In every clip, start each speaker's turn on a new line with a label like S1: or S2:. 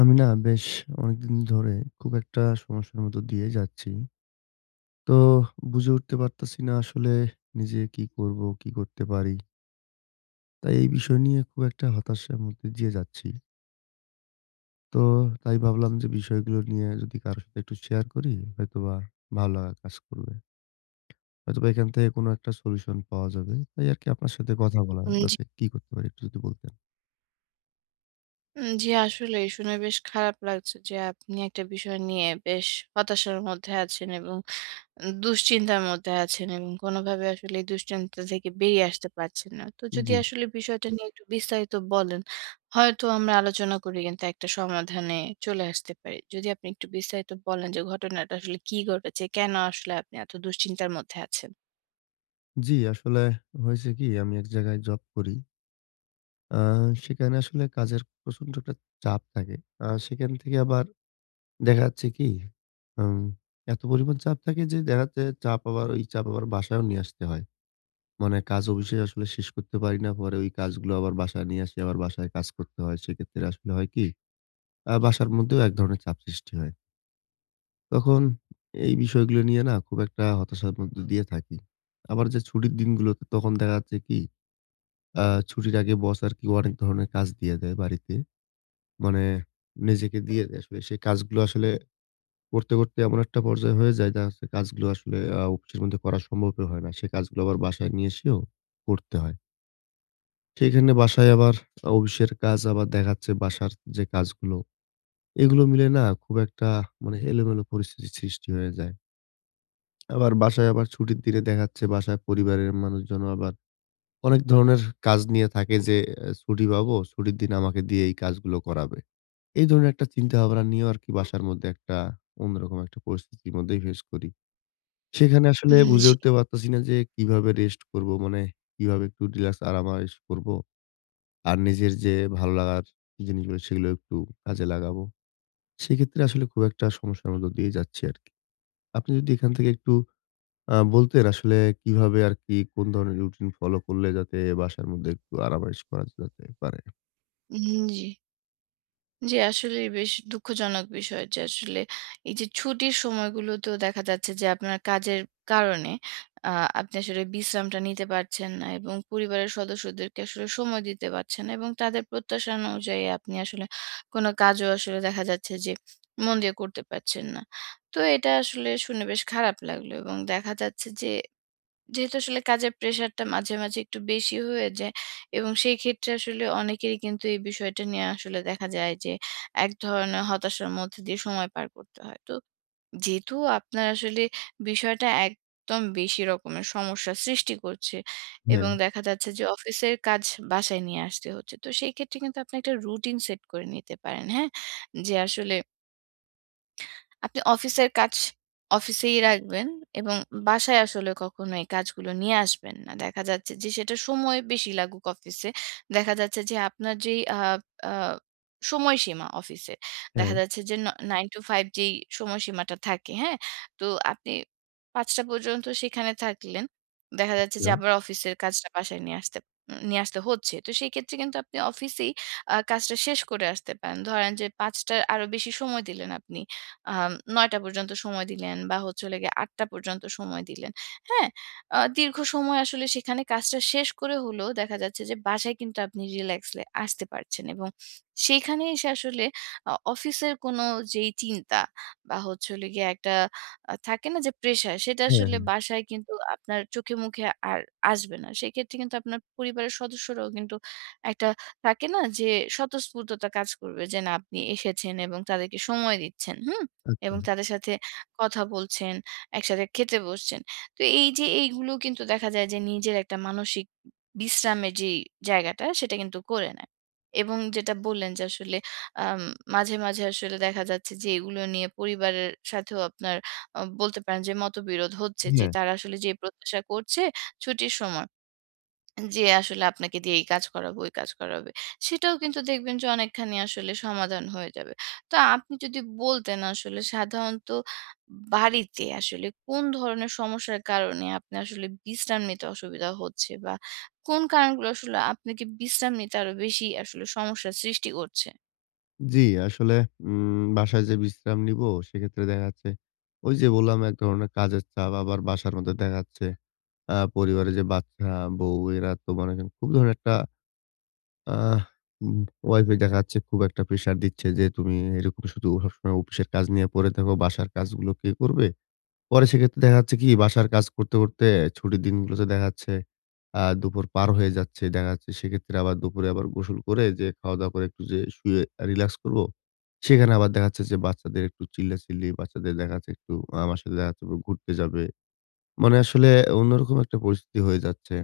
S1: আমি না বেশ অনেকদিন ধরে খুব একটা সমস্যার মধ্য দিয়ে যাচ্ছি। তো বুঝে উঠতে পারতেছি না আসলে নিজে কি করব, কি করতে পারি। তাই এই বিষয় নিয়ে খুব একটা হতাশার মধ্যে দিয়ে যাচ্ছি। তো তাই ভাবলাম যে বিষয়গুলো নিয়ে যদি কারো সাথে একটু শেয়ার করি হয়তোবা ভালো লাগা কাজ করবে। হয়তোবা এখান থেকে কোনো একটা সলিউশন পাওয়া যাবে। তাই আরকি আপনার সাথে কথা বলা
S2: জি,
S1: যাতে কি করতে পারি একটু যদি বলতেন।
S2: জি আসলেই শুনে বেশ খারাপ লাগছে যে আপনি একটা বিষয় নিয়ে বেশ হতাশার মধ্যে আছেন এবং দুশ্চিন্তার মধ্যে আছেন এবং কোনোভাবে আসলে এই দুশ্চিন্তা থেকে বেরিয়ে আসতে পারছেন না। তো যদি
S1: জি,
S2: আসলে বিষয়টা নিয়ে একটু বিস্তারিত বলেন, হয়তো আমরা আলোচনা করে কিন্তু একটা সমাধানে চলে আসতে পারি। যদি আপনি একটু বিস্তারিত বলেন যে ঘটনাটা আসলে কি ঘটেছে? কেন আসলে আপনি এত দুশ্চিন্তার মধ্যে আছেন?
S1: জি আসলে হয়েছে কি আমি এক জায়গায় জব করি। আ সেখানে আসলে কাজের প্রচন্ড একটা চাপ থাকে। সেখান থেকে আবার দেখা যাচ্ছে কি আম এত পরিমাণ চাপ থাকে যে দেখা যাচ্ছে চাপ আবার ওই চাপ আবার বাসায়ও নিয়ে আসতে হয়। মানে কাজ অফিসে আসলে শেষ করতে পারি না। পরে ওই কাজগুলো আবার বাসায় নিয়ে আসি, আবার বাসায় কাজ করতে হয়। সেক্ষেত্রে আসলে হয় কি বাসার মধ্যেও এক ধরনের চাপ সৃষ্টি হয়। তখন এই বিষয়গুলো নিয়ে না খুব একটা হতাশার মধ্য দিয়ে থাকি। আবার যে ছুটির দিনগুলোতে তখন দেখা যাচ্ছে কি আ ছুটির আগে বস আরকি অনেক ধরনের কাজ দিয়ে দেয় বাড়িতে। মানে নিজেকে দিয়ে দেয় আসলে সেই কাজগুলো আসলে করতে, করতে এমন একটা পর্যায়ে হয়ে যায় যা হচ্ছে কাজগুলো আসলে অফিসের মধ্যে করা সম্ভবই হয় না। সেই কাজগুলো আবার বাসায় নিয়ে এসেও করতে হয়। সেখানে বাসায় আবার অফিসের কাজ আবার দেখাচ্ছে বাসার যে কাজগুলো, এগুলো মিলে না খুব একটা মানে এলোমেলো পরিস্থিতির সৃষ্টি হয়ে যায়। আবার বাসায় আবার ছুটির দিনে দেখাচ্ছে বাসায় পরিবারের মানুষজনও আবার অনেক ধরনের কাজ নিয়ে থাকে যে, "এ ছুটি পাবো, ছুটির দিন আমাকে দিয়ে এই কাজগুলো করাবে।" এই ধরনের একটা চিন্তাভাবনা নিয়েও আরকি বাসার মধ্যে একটা অন্যরকম একটা পরিস্থিতির মধ্যেই ফেস করি। সেখানে আসলে বুঝে
S2: জি,
S1: উঠতে পারতেছি না যে কিভাবে রেস্ট করব? মানে কিভাবে একটু রিল্যাক্স আরামায়েশ করব? আর নিজের যে ভালো লাগার জিনিসগুলো সেগুলো একটু কাজে লাগাবো। সেক্ষেত্রে আসলে খুব একটা সমস্যার মধ্য দিয়ে যাচ্ছি আরকি। আপনি যদি এখান থেকে একটু বলতেন আসলে কিভাবে আরকি কোন ধরনের রুটিন ফলো করলে যাতে বাসার মধ্যে একটু আরামায়েশ করা যেতে পারে?
S2: জি। জি, আসলেই বেশ দুঃখজনক বিষয় যে আসলে এই যে ছুটির সময়গুলোতেও দেখা যাচ্ছে যে আপনার কাজের কারণে আ আপনি আসলে বিশ্রামটা নিতে পারছেন না এবং পরিবারের সদস্যদেরকে আসলে সময় দিতে পারছেন না এবং তাদের প্রত্যাশা অনুযায়ী আপনি আসলে কোনো কাজও আসলে দেখা যাচ্ছে যে মন দিয়ে করতে পারছেন না। তো এটা আসলে শুনে বেশ খারাপ লাগলো এবং দেখা যাচ্ছে যে যেহেতু আসলে কাজের প্রেশারটা মাঝে, মাঝে একটু বেশি হয়ে যায় এবং সেই ক্ষেত্রে আসলে অনেকেরই কিন্তু এই বিষয়টা নিয়ে আসলে দেখা যায় যে এক ধরনের হতাশার মধ্যে দিয়ে সময় পার করতে হয়। তো যেহেতু আপনার আসলে বিষয়টা একদম বেশি রকমের সমস্যা সৃষ্টি করছে
S1: হ্যাঁ,
S2: এবং দেখা যাচ্ছে যে অফিসের কাজ বাসায় নিয়ে আসতে হচ্ছে। তো সেই ক্ষেত্রে কিন্তু আপনি একটা রুটিন সেট করে নিতে পারেন, হ্যাঁ? যে আসলে আপনি অফিসের কাজ অফিসেই রাখবেন এবং বাসায় আসলে কখনো এই কাজগুলো নিয়ে আসবেন না। দেখা যাচ্ছে যে সেটা সময় বেশি লাগুক অফিসে। দেখা যাচ্ছে যে আপনার যেই আ আ সময়সীমা অফিসে। দেখা
S1: হ্যাঁ,
S2: যাচ্ছে যে 9 to 5 যেই সময়সীমাটা থাকে, হ্যাঁ? তো আপনি ৫ টা পর্যন্ত সেখানে থাকলেন। দেখা যাচ্ছে যে
S1: আচ্ছা।
S2: আবার অফিসের কাজটা বাসায় নিয়ে আসতে হচ্ছে। তো সেই ক্ষেত্রে কিন্তু আপনি অফিসেই কাজটা শেষ করে আসতে পারেন। ধরেন যে ৫ টার আরো বেশি সময় দিলেন আপনি। ৯টা পর্যন্ত সময় দিলেন বা হচ্ছে হলো গিয়ে ৮টা পর্যন্ত সময় দিলেন। হ্যাঁ? দীর্ঘ সময় আসলে সেখানে কাজটা শেষ করে হলেও দেখা যাচ্ছে যে বাসায় কিন্তু আপনি রিল্যাক্সলে আসতে পারছেন এবং সেইখানে এসে আসলে অফিসের কোনো যেই চিন্তা বা হচ্ছে হলো গিয়ে একটা থাকে না যে প্রেশার সেটা
S1: হ্যাঁ,
S2: আসলে
S1: হ্যাঁ,
S2: বাসায় কিন্তু আপনার চোখে মুখে আর আসবে না। সেক্ষেত্রে কিন্তু আপনার পরিবারের সদস্যরাও কিন্তু একটা থাকে না যে স্বতঃস্ফূর্ততা কাজ করবে যে না আপনি এসেছেন এবং তাদেরকে সময় দিচ্ছেন। হুম?
S1: আচ্ছা।
S2: এবং তাদের সাথে কথা বলছেন, একসাথে খেতে বসছেন। তো এই যে এইগুলো কিন্তু দেখা যায় যে নিজের একটা মানসিক বিশ্রামের যেই জায়গাটা সেটা কিন্তু করে নেয়। এবং যেটা বললেন যে আসলে আম মাঝে, মাঝে আসলে দেখা যাচ্ছে যে এগুলো নিয়ে পরিবারের সাথেও আপনার বলতে পারেন যে মতবিরোধ হচ্ছে যে
S1: হ্যাঁ।
S2: তারা আসলে যে প্রত্যাশা করছে ছুটির সময় যে আসলে আপনাকে দিয়ে এই কাজ করাবো, ওই কাজ করাবে। সেটাও কিন্তু দেখবেন যে অনেকখানি আসলে সমাধান হয়ে যাবে। তো আপনি যদি বলতেন আসলে সাধারণত বাড়িতে আসলে কোন ধরনের সমস্যার কারণে আপনি আসলে বিশ্রাম নিতে অসুবিধা হচ্ছে? বা কোন কারণগুলো আসলে আপনাকে বিশ্রাম নিতে আরো বেশি আসলে সমস্যার সৃষ্টি করছে?
S1: জি, আসলে বাসায় যে বিশ্রাম নিবো সেক্ষেত্রে দেখা যাচ্ছে ওই যে বললাম এক ধরনের কাজের চাপ আবার বাসার মধ্যে দেখা যাচ্ছে পরিবারে যে বাচ্চা, বউ এরা তো মনে করেন খুব ধরনের একটা আহ উম ওয়াইফ এ দেখা যাচ্ছে খুব একটা প্রেশার দিচ্ছে যে, "তুমি এরকম শুধু সবসময় অফিসের কাজ নিয়ে পড়ে থাকো, বাসার কাজগুলো কে করবে?" পরে সেক্ষেত্রে দেখা যাচ্ছে কি বাসার কাজ করতে, করতে ছুটির দিনগুলোতে দেখা যাচ্ছে দুপুর পার হয়ে যাচ্ছে। দেখা যাচ্ছে সেক্ষেত্রে আবার দুপুরে আবার গোসল করে যে খাওয়া-দাওয়া করে একটু যে শুয়ে রিল্যাক্স করব, সেখানে আবার দেখা যাচ্ছে যে বাচ্চাদের একটু চিল্লাচিল্লি, বাচ্চাদের দেখা যাচ্ছে একটু আমার সাথে দেখা যাচ্ছে ঘুরতে যাবে। মানে আসলে অন্যরকম একটা পরিস্থিতি হয়ে যাচ্ছে।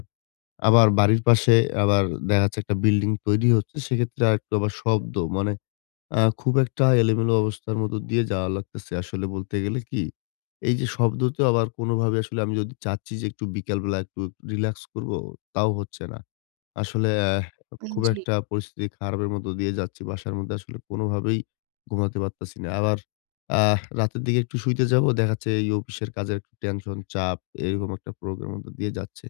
S1: আবার বাড়ির পাশে আবার দেখা যাচ্ছে একটা বিল্ডিং তৈরি হচ্ছে। সেক্ষেত্রে আরেকটু আবার শব্দ মানে খুব একটা এলোমেলো অবস্থার মধ্য দিয়ে যাওয়া লাগতেছে আসলে বলতে গেলে কি, এই যে শব্দ তো আবার কোনোভাবে আসলে আমি যদি চাচ্ছি যে একটু বিকালবেলা একটু রিল্যাক্স করব, তাও হচ্ছে না। আসলে খুব
S2: জি।
S1: একটা পরিস্থিতি খারাপের মধ্য দিয়ে যাচ্ছি। বাসার মধ্যে আসলে কোনোভাবেই ঘুমাতে পারতেছি না। আবার রাতের দিকে একটু শুইতে যাব, দেখা যাচ্ছে এই অফিসের কাজের একটু টেনশন, চাপ এরকম একটা প্রোগ্রামের মধ্য দিয়ে যাচ্ছে।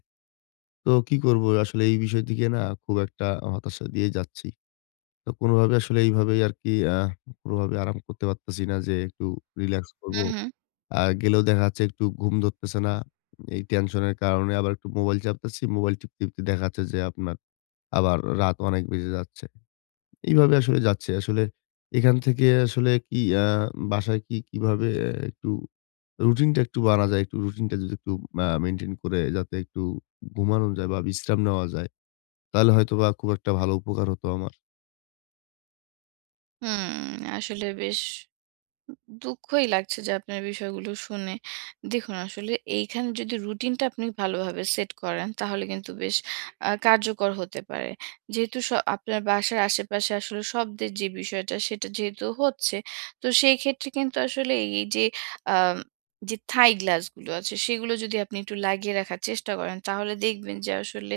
S1: তো কি করব আসলে এই বিষয় থেকে না খুব একটা হতাশা দিয়ে যাচ্ছি। তো কোনোভাবে আসলে এইভাবেই আরকি কোনোভাবে আরাম করতে পারতেছি না যে একটু রিল্যাক্স করব।
S2: হুম, হুম।
S1: গেলেও দেখা যাচ্ছে একটু ঘুম ধরতেছে না। এই টেনশনের কারণে আবার একটু মোবাইল চাপতেছি। মোবাইল টিপতে, টিপতে দেখা যাচ্ছে যে আপনার আবার রাত অনেক বেজে যাচ্ছে। এইভাবে আসলে যাচ্ছে। আসলে এখান থেকে আসলে কি বাসায় কি কিভাবে একটু রুটিনটা একটু বানা যায়? একটু রুটিনটা যদি একটু মেইনটেইন করে যাতে একটু ঘুমানো যায় বা বিশ্রাম নেওয়া যায়, তাহলে হয়তোবা খুব একটা ভালো উপকার হতো আমার।
S2: হুম, আসলে বেশ দুঃখই লাগছে যে আপনার বিষয়গুলো শুনে। দেখুন আসলে এইখানে যদি রুটিনটা আপনি ভালোভাবে সেট করেন তাহলে কিন্তু বেশ কার্যকর হতে পারে। যেহেতু আপনার বাসার আশেপাশে আসলে শব্দের যে বিষয়টা সেটা যেহেতু হচ্ছে, তো সেই ক্ষেত্রে কিন্তু আসলে এই যে আম যে থাই গ্লাসগুলো আছে সেগুলো যদি আপনি একটু লাগিয়ে রাখার চেষ্টা করেন তাহলে দেখবেন যে আসলে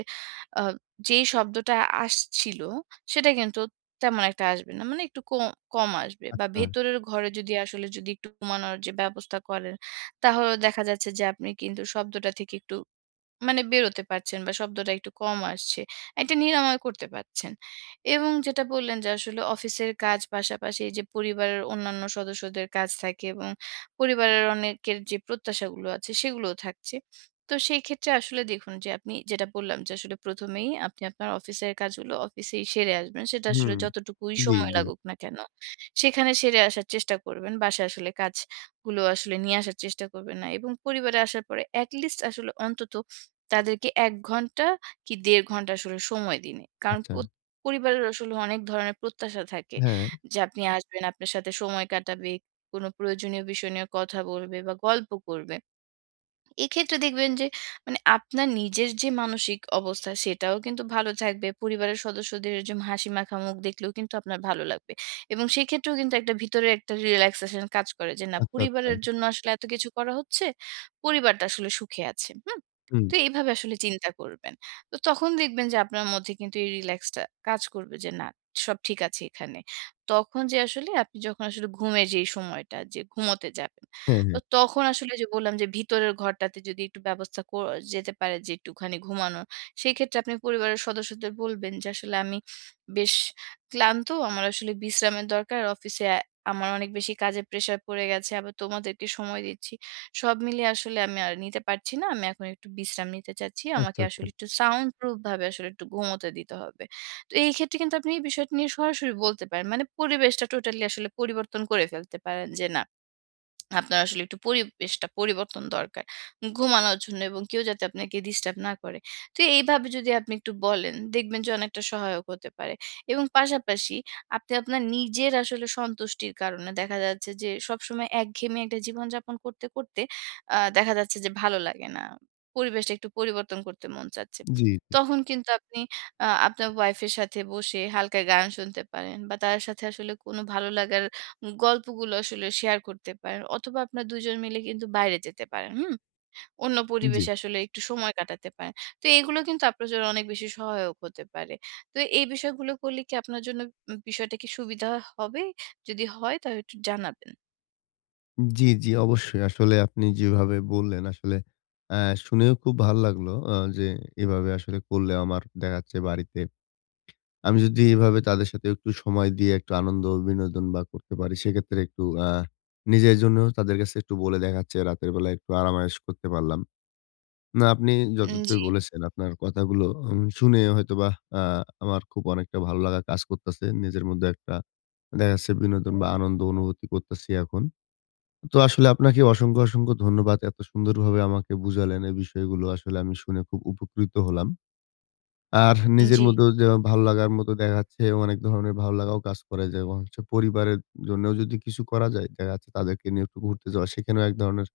S2: আ যেই শব্দটা আসছিল সেটা কিন্তু তেমন একটা আসবে না। মানে একটু কম কম আসবে বা
S1: আচ্ছা।
S2: ভেতরের ঘরে যদি আসলে যদি একটু কমানোর যে ব্যবস্থা করেন, তাহলে দেখা যাচ্ছে যে আপনি কিন্তু শব্দটা থেকে একটু মানে বেরোতে পারছেন বা শব্দটা একটু কম আসছে। একটা নিরাময় করতে পারছেন। এবং যেটা বললেন যে আসলে অফিসের কাজ পাশাপাশি এই যে পরিবারের অন্যান্য সদস্যদের কাজ থাকে এবং পরিবারের অনেকের যে প্রত্যাশাগুলো আছে সেগুলোও থাকছে। তো সেই ক্ষেত্রে আসলে দেখুন যে আপনি যেটা বললাম যে আসলে ১ম এই আপনি আপনার অফিসের কাজগুলো অফিসেই সেরে আসবেন। সেটা আসলে
S1: হুম।
S2: যতটুকুই
S1: জি,
S2: সময়
S1: জি।
S2: লাগুক না কেন, সেখানে সেরে আসার চেষ্টা করবেন। বাসায় আসলে কাজগুলো আসলে নিয়ে আসার চেষ্টা করবেন না। এবং পরিবারে আসার পরে এটলিস্ট আসলে অন্তত তাদেরকে ১ ঘন্টা কি ১.৫ ঘন্টা আসলে সময় দিন। কারণ
S1: আচ্ছা।
S2: প্রত পরিবারের আসলে অনেক ধরনের প্রত্যাশা থাকে
S1: হ্যাঁ।
S2: যে আপনি আসবেন, আপনার সাথে সময় কাটাবে, কোনো প্রয়োজনীয় বিষয় নিয়ে কথা বলবে বা গল্প করবে। এক্ষেত্রে দেখবেন যে মানে আপনার নিজের যে মানসিক অবস্থা সেটাও কিন্তু ভালো থাকবে। পরিবারের সদস্যদের যে হাসিমাখা মুখ দেখলেও কিন্তু আপনার ভালো লাগবে। এবং সেক্ষেত্রেও কিন্তু একটা ভিতরে একটা রিল্যাক্সেশন কাজ করে যে না
S1: আচ্ছা, আচ্ছা।
S2: পরিবারের জন্য আসলে এত কিছু করা হচ্ছে। পরিবারটা আসলে সুখে আছে। হুম?
S1: হুম।
S2: তো এইভাবে আসলে চিন্তা করবেন। তো তখন দেখবেন যে আপনার মধ্যে কিন্তু এই রিল্যাক্সটা কাজ করবে যে না সব ঠিক আছে এখানে। তখন যে আসলে আপনি যখন আসলে ঘুমের যে সময়টা যে ঘুমোতে যাবেন
S1: হ্যাঁ,
S2: তো
S1: হ্যাঁ।
S2: তখন আসলে যে বললাম যে ভিতরের ঘরটাতে যদি একটু ব্যবস্থা কর যেতে পারে যে একটুখানি ঘুমানোর, সেই ক্ষেত্রে আপনি পরিবারের সদস্যদের বলবেন যে আসলে আমি বেশ ক্লান্ত, আমার আসলে বিশ্রামের দরকার। অফিসে আমার অনেক বেশি কাজের প্রেশার পড়ে গেছে। আবার তোমাদেরকে সময় দিচ্ছি। সব মিলিয়ে আসলে আমি আর নিতে পারছি না। আমি এখন একটু বিশ্রাম নিতে চাচ্ছি। আমাকে
S1: আচ্ছা, আচ্ছা।
S2: আসলে একটু সাউন্ড প্রুফ ভাবে আসলে একটু ঘুমোতে দিতে হবে। তো এই ক্ষেত্রে কিন্তু আপনি এই বিষয়টা নিয়ে সরাসরি বলতে পারেন। মানে পরিবেশটা টোটালি আসলে পরিবর্তন করে ফেলতে পারেন যে না আপনার আসলে একটু পরিবেশটা পরিবর্তন দরকার ঘুমানোর জন্য এবং কেউ যাতে আপনাকে ডিস্টার্ব না করে। তো এইভাবে যদি আপনি একটু বলেন দেখবেন যে অনেকটা সহায়ক হতে পারে। এবং পাশাপাশি আপনি আপনার নিজের আসলে সন্তুষ্টির কারণে দেখা যাচ্ছে যে সবসময় একঘেয়েমি একটা জীবনযাপন করতে, করতে দেখা যাচ্ছে যে ভালো লাগে না। পরিবেশটা একটু পরিবর্তন করতে মন চাচ্ছে।
S1: জি,
S2: তখন কিন্তু আপনি আপনার ওয়াইফ এর সাথে বসে হালকা গান শুনতে পারেন বা তার সাথে আসলে কোনো ভালো লাগার গল্পগুলো আসলে শেয়ার করতে পারেন অথবা আপনারা ২ জন মিলে কিন্তু বাইরে যেতে পারেন, হুম? অন্য
S1: জি।
S2: পরিবেশে আসলে একটু সময় কাটাতে পারেন। তো এগুলো কিন্তু আপনার জন্য অনেক বেশি সহায়ক হতে পারে। তো এই বিষয়গুলো করলে কি আপনার জন্য বিষয়টা কি সুবিধা হবে? যদি হয় তাহলে একটু জানাবেন।
S1: জি, জি। অবশ্যই। আসলে আপনি যেভাবে বললেন আসলে অ্যা শুনেও খুব ভাল লাগলো যে এভাবে আসলে করলে আমার দেখা যাচ্ছে বাড়িতে আমি যদি এভাবে তাদের সাথে একটু সময় দিয়ে একটু আনন্দ বিনোদন বা করতে পারি সেক্ষেত্রে একটু নিজের জন্যও তাদের কাছে একটু বলে দেখা যাচ্ছে রাতের বেলা একটু আরাম আয়েশ করতে পারলাম। না, আপনি যথার্থই
S2: জি,
S1: বলেছেন। আপনার কথাগুলো শুনে হয়তোবা আ আমার খুব অনেকটা ভালো লাগা কাজ করতেছে। নিজের মধ্যে একটা দেখা যাচ্ছে বিনোদন বা আনন্দ অনুভূতি করতেছি এখন। তো আসলে আপনাকে অসংখ্য, অসংখ্য ধন্যবাদ। এত সুন্দরভাবে আমাকে বুঝালেন এই বিষয়গুলো। আসলে আমি শুনে খুব উপকৃত হলাম। আর নিজের
S2: জি,
S1: মধ্যেও যে ভালো লাগার মতো দেখা যাচ্ছে অনেক ধরনের ভালো লাগাও কাজ করে। যেমন হচ্ছে পরিবারের জন্যেও যদি কিছু করা যায়, দেখা যাচ্ছে তাদেরকে নিয়ে একটু ঘুরতে যাওয়া। সেখানেও এক ধরনের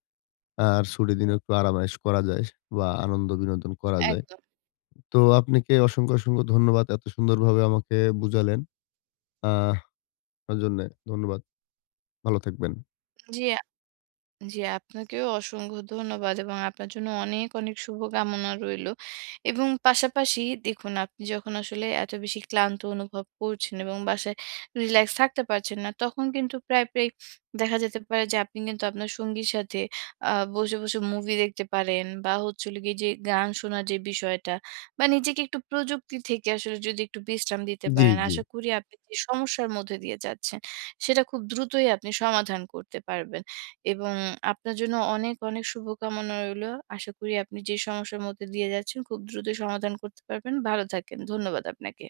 S1: আর ছুটির দিনে একটু আরামায়েশ করা যায় বা আনন্দ বিনোদন করা যায়।
S2: একদম।
S1: তো আপনাকে অসংখ্য, অসংখ্য ধন্যবাদ। এত সুন্দরভাবে আমাকে বুঝালেন। আহ আপনার জন্যে ধন্যবাদ। ভালো থাকবেন।
S2: জি। জি, আপনাকেও অসংখ্য ধন্যবাদ এবং আপনার জন্য অনেক, অনেক শুভকামনা রইলো। এবং পাশাপাশি দেখুন আপনি যখন আসলে এত বেশি ক্লান্ত অনুভব করছেন এবং বাসায় রিল্যাক্স থাকতে পারছেন না, তখন কিন্তু প্রায়, প্রায় দেখা যেতে পারে যে আপনি কিন্তু আপনার সঙ্গীর সাথে বসে, বসে মুভি দেখতে পারেন বা হচ্ছে হলো গিয়ে যে গান শোনার যে বিষয়টা বা নিজেকে একটু প্রযুক্তি থেকে আসলে যদি একটু বিশ্রাম দিতে
S1: জি,
S2: পারেন,
S1: জি।
S2: আশা করি আপনি যে সমস্যার মধ্যে দিয়ে যাচ্ছেন, সেটা খুব দ্রুতই আপনি সমাধান করতে পারবেন। এবং আপনার জন্য অনেক, অনেক শুভকামনা রইলো। আশা করি আপনি যে সমস্যার মধ্যে দিয়ে যাচ্ছেন খুব দ্রুত সমাধান করতে পারবেন। ভালো থাকেন। ধন্যবাদ আপনাকে।